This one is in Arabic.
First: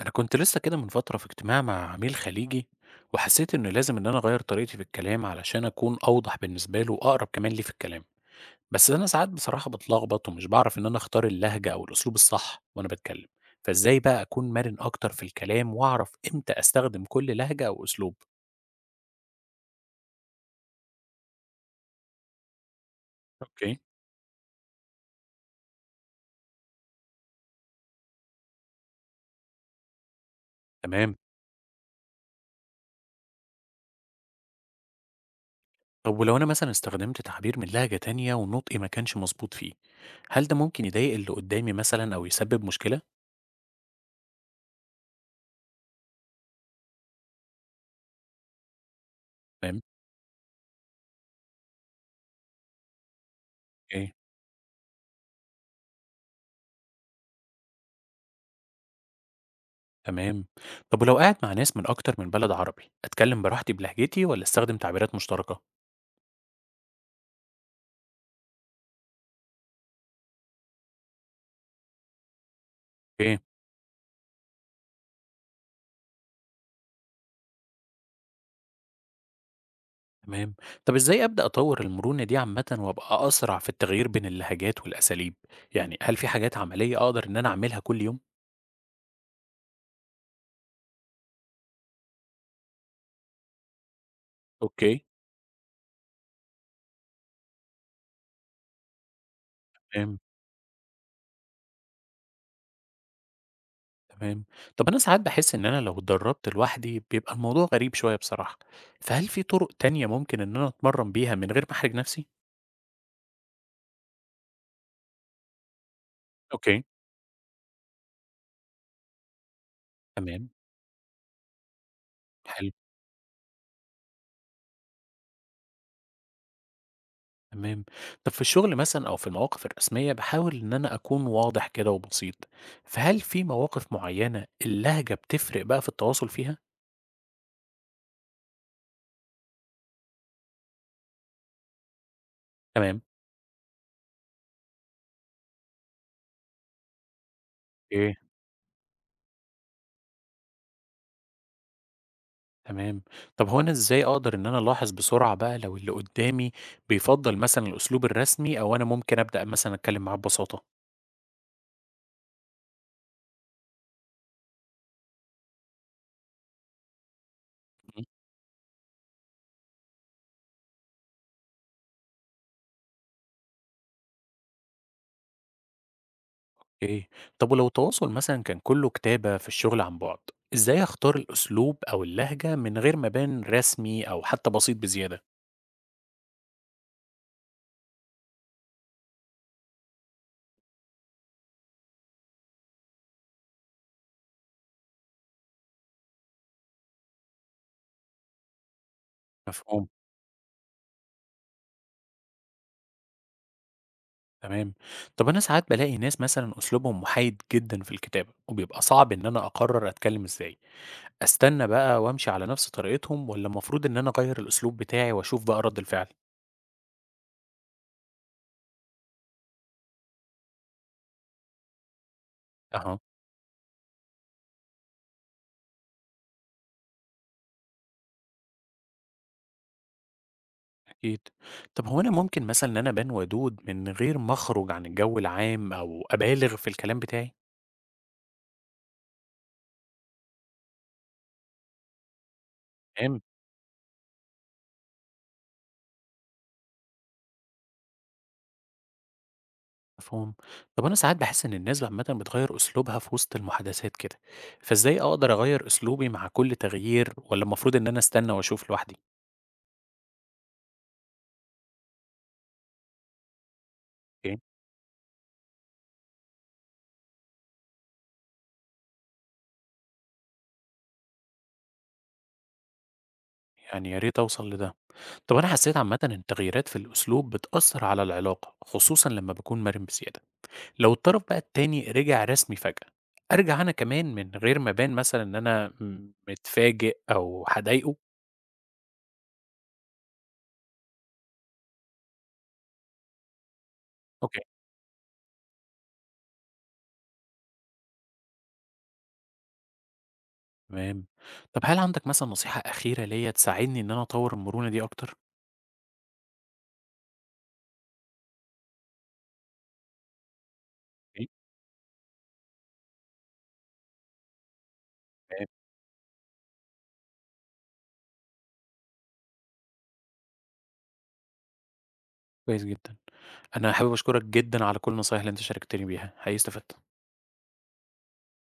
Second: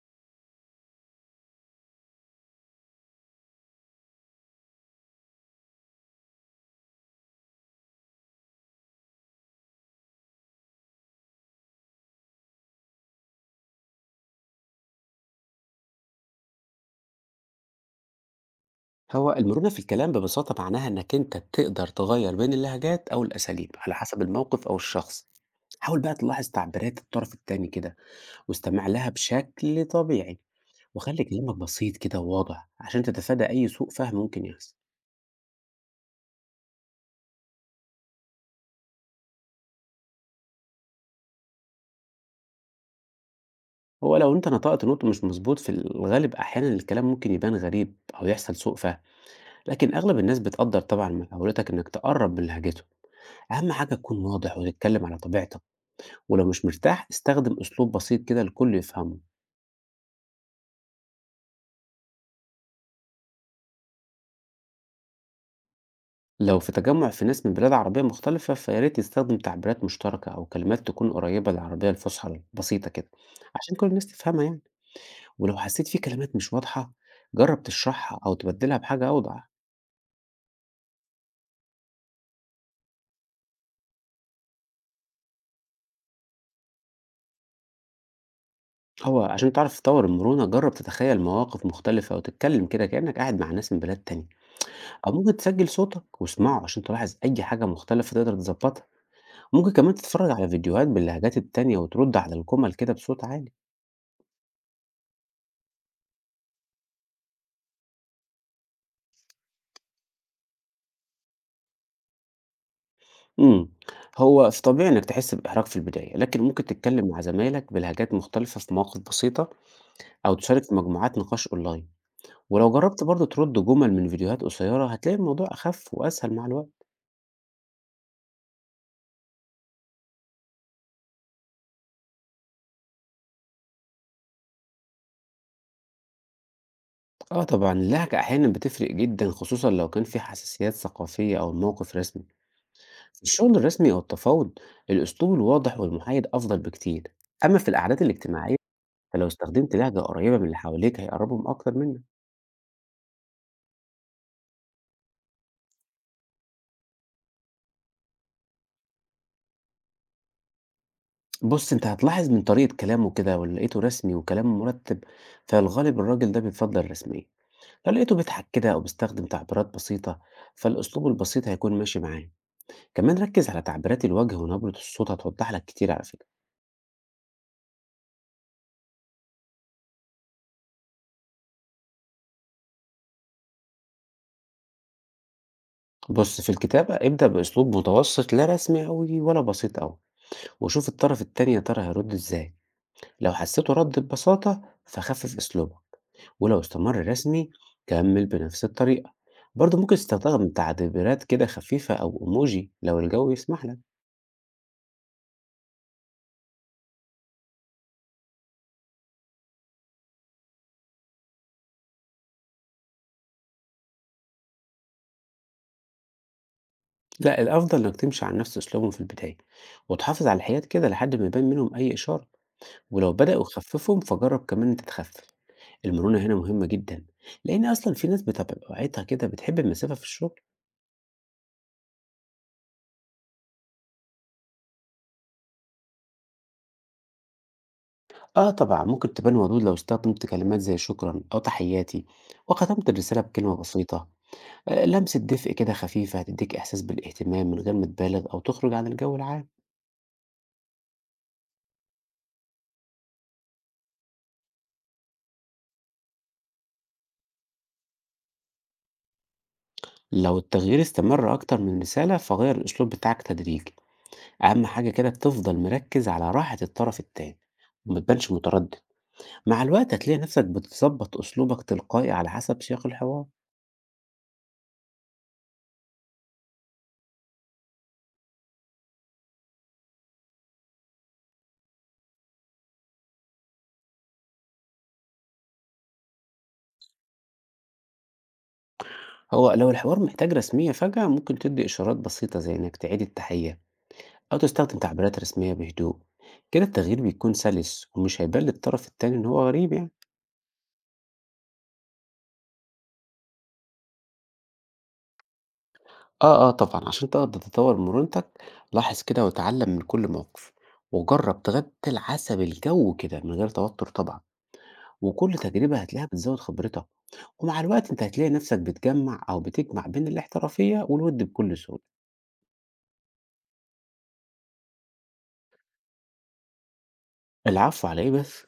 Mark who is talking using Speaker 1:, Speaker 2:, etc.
Speaker 1: أنا كنت لسه كده من فترة في اجتماع مع عميل خليجي، وحسيت إن لازم إن أنا أغير طريقتي في الكلام علشان أكون أوضح بالنسبة له وأقرب كمان ليه في الكلام. بس أنا ساعات بصراحة بتلخبط ومش بعرف إن أنا أختار اللهجة أو الأسلوب الصح وأنا بتكلم. فإزاي بقى أكون مرن أكتر في الكلام وأعرف إمتى أستخدم كل لهجة أو أسلوب؟
Speaker 2: هو المرونة في الكلام ببساطة معناها إنك أنت تقدر تغير بين اللهجات أو الأساليب
Speaker 1: اوكي.
Speaker 2: على حسب الموقف أو الشخص. حاول بقى تلاحظ تعبيرات الطرف التاني كده، واستمع لها بشكل طبيعي،
Speaker 1: تمام.
Speaker 2: وخلي كلامك بسيط كده وواضح عشان تتفادى أي سوء فهم ممكن يحصل.
Speaker 1: طب ولو أنا مثلا استخدمت تعبير من لهجة تانية ونطقي ما كانش مظبوط فيه، هل ده ممكن يضايق اللي قدامي مثلا أو يسبب مشكلة؟
Speaker 2: هو لو أنت نطقت نطق مش مظبوط في الغالب أحيانا الكلام ممكن يبان غريب أو يحصل سوء فهم،
Speaker 1: تمام.
Speaker 2: لكن أغلب الناس بتقدر طبعا محاولتك إنك تقرب من لهجته. أهم حاجة
Speaker 1: إيه.
Speaker 2: تكون واضح وتتكلم على طبيعتك، ولو مش مرتاح استخدم أسلوب بسيط كده الكل يفهمه.
Speaker 1: تمام. طب ولو قاعد مع ناس من أكتر من بلد عربي، أتكلم براحتي بلهجتي ولا أستخدم تعبيرات مشتركة؟
Speaker 2: لو في تجمع في ناس من بلاد عربية مختلفة فيا ريت يستخدم تعبيرات مشتركة أو كلمات تكون قريبة للعربية الفصحى البسيطة كده،
Speaker 1: إيه.
Speaker 2: عشان كل الناس تفهمها يعني. ولو حسيت في كلمات مش واضحة جرب تشرحها أو تبدلها بحاجة أوضح.
Speaker 1: تمام. طب إزاي أبدأ أطور المرونة دي عامة وأبقى أسرع في التغيير بين اللهجات والأساليب؟ يعني هل في حاجات عملية أقدر إن أنا أعملها كل يوم؟
Speaker 2: هو عشان تعرف تطور المرونة جرب تتخيل مواقف مختلفة وتتكلم كده كأنك قاعد مع ناس من بلاد تانية،
Speaker 1: اوكي.
Speaker 2: أو ممكن تسجل صوتك واسمعه عشان تلاحظ أي حاجة مختلفة تقدر تظبطها. ممكن كمان
Speaker 1: تمام.
Speaker 2: تتفرج على فيديوهات باللهجات التانية وترد على الجمل كده بصوت عالي.
Speaker 1: تمام. طب أنا ساعات بحس إن أنا لو اتدربت لوحدي بيبقى الموضوع غريب شوية بصراحة، فهل في طرق تانية ممكن إن أنا أتمرن بيها من غير ما أحرج نفسي؟
Speaker 2: إمم. هو ف طبيعي إنّك تحس بإحراج في البداية، لكن ممكن
Speaker 1: اوكي.
Speaker 2: تتكلّم مع زمايلك بلهجات مختلفة في مواقف بسيطة، أو
Speaker 1: تمام.
Speaker 2: تشارك في مجموعات نقاش أونلاين،
Speaker 1: حلو.
Speaker 2: ولو جرّبت برضه ترُد جُمل من فيديوهات قصيّرة هتلاقي الموضوع أخَف وأسهل مع الوقت.
Speaker 1: تمام. طب في الشغل مثلا او في المواقف الرسميه بحاول ان انا اكون واضح كده وبسيط، فهل في مواقف معينه اللهجه بتفرق بقى في التواصل فيها؟
Speaker 2: آه طبعًا، اللهجة أحيانًا بتفرق جدًا خصوصًا لو كان في حساسيات ثقافية أو الموقف رسمي.
Speaker 1: تمام.
Speaker 2: في الشغل الرسمي أو التفاوض، الأسلوب الواضح والمحايد أفضل بكتير، أمّا في القعدات
Speaker 1: ايه.
Speaker 2: الاجتماعية فلو استخدمت لهجة قريّبة من اللي حواليك هيقرّبهم أكتر منّك.
Speaker 1: تمام. طب هو انا ازاي اقدر ان انا الاحظ بسرعه بقى لو اللي قدامي بيفضل مثلا الاسلوب الرسمي، او انا ممكن ابدا مثلا اتكلم معاه ببساطه؟
Speaker 2: بُص، أنت هتلاحظ من طريقة كلامه كده لو لقيته رسمي وكلامه مرتب، فالغالب الراجل ده بيفضّل الرسمية. لو
Speaker 1: مم.
Speaker 2: لقيته بيضحك كده أو بيستخدم تعبيرات بسيطة، فالأسلوب البسيط هيكون ماشي معاه. كمان ركّز على تعبيرات الوجه ونبرة الصوت هتوضح لك كتير على فكرة.
Speaker 1: ايه. طب ولو التواصل مثلا كان كله كتابه في الشغل عن بعد، ازاي اختار الاسلوب او اللهجه من غير ما ابان رسمي او حتى بسيط بزياده؟
Speaker 2: بُص، في الكتابة ابدأ بأسلوب متوسط لا رسمي أوي ولا بسيط أوي، وشوف الطرف التاني يا ترى هيرُد إزاي. لو حسيته رَد ببساطة فخفِّف أسلوبك، ولو استمر رسمي كمل بنفس الطريقة. برضه
Speaker 1: مفهوم.
Speaker 2: ممكن تستخدم تعبيرات كده خفيفة أو إيموجي لو الجو يسمح لك.
Speaker 1: تمام. طب أنا ساعات بلاقي ناس مثلا أسلوبهم محايد جدا في الكتابة وبيبقى صعب إن أنا أقرر أتكلم إزاي. أستنى بقى وأمشي على نفس طريقتهم، ولا المفروض إن أنا أغير الأسلوب بتاعي وأشوف بقى رد الفعل؟
Speaker 2: لا، الأفضل إنك تمشي على نفس أسلوبهم في البداية وتحافظ على الحياد كده لحد ما يبان منهم أي إشارة.
Speaker 1: أها.
Speaker 2: ولو بدأوا يخففهم فجرب كمان إنت تخفف. المرونة هنا مهمة جدا، لأن أصلا في ناس بطبيعتها كده بتحب المسافة في الشغل.
Speaker 1: أكيد. طب هو أنا ممكن مثلا إن أنا أبان ودود من غير ما أخرج عن الجو العام أو أبالغ في الكلام بتاعي؟
Speaker 2: آه طبعا ممكن تبان ودود لو استخدمت كلمات زي شكرا أو تحياتي، وختمت
Speaker 1: تمام.
Speaker 2: الرسالة بكلمة بسيطة. لمسة دفء كده خفيفة هتدّيك إحساس بالاهتمام من غير ما تبالغ أو تخرج عن الجو العام.
Speaker 1: مفهوم. طب أنا ساعات بحس إن الناس عامة بتغير أسلوبها في وسط المحادثات كده، فإزاي أقدر أغير أسلوبي مع كل تغيير، ولا المفروض إن أنا أستنى وأشوف لوحدي؟
Speaker 2: لو التغيير استمر أكتر من رسالة، فغيّر الأسلوب بتاعك تدريجي. أهم حاجة كده تفضل مركّز على راحة الطرف التاني وما تبانش متردد. مع الوقت هتلاقي نفسك بتضبّط أسلوبك تلقائي على حسب سياق الحوار.
Speaker 1: يعني يا ريت أوصل لده. طب أنا حسيت عامةً إن التغييرات في الأسلوب بتأثر على العلاقة، خصوصًا لما باكون مرن بزيادة. لو الطرف بقى التاني رجع رسمي فجأة، أرجع أنا كمان من غير ما أبان مثلًا إن أنا متفاجئ أو هاضايقه؟
Speaker 2: هو لو الحوار محتاج رسمية فجأة، ممكن تدّي إشارات بسيطة زي إنك تعيد التحية أو
Speaker 1: أوكي،
Speaker 2: تستخدم تعبيرات رسمية بهدوء. كده التغيير بيكون سلس ومش هيبان للطرف التاني إن هو غريب يعني.
Speaker 1: تمام. طب هل عندك مثلًا نصيحة أخيرة ليّا تساعدني إن أنا أطوّر المرونة دي أكتر؟
Speaker 2: آه، طبعًا، عشان تقدر تطوّر من مرونتك، لاحظ كده واتعلّم من كل موقف،
Speaker 1: أوكي،
Speaker 2: وجرّب تغتّل حسب الجو كده من غير توتر طبعًا، وكل
Speaker 1: تمام،
Speaker 2: تجربة هتلاقيها بتزوّد خبرتك، ومع الوقت أنت هتلاقي نَفْسك بتجمّع أو بتجمع بين الاحترافية والوِد بكل سهولة.
Speaker 1: كويس جدًا. أنا حابب أشكرك جدًا على كل النصايح اللي أنت شاركتني بيها، حقيقي استفدت.
Speaker 2: العفو على إيه بس.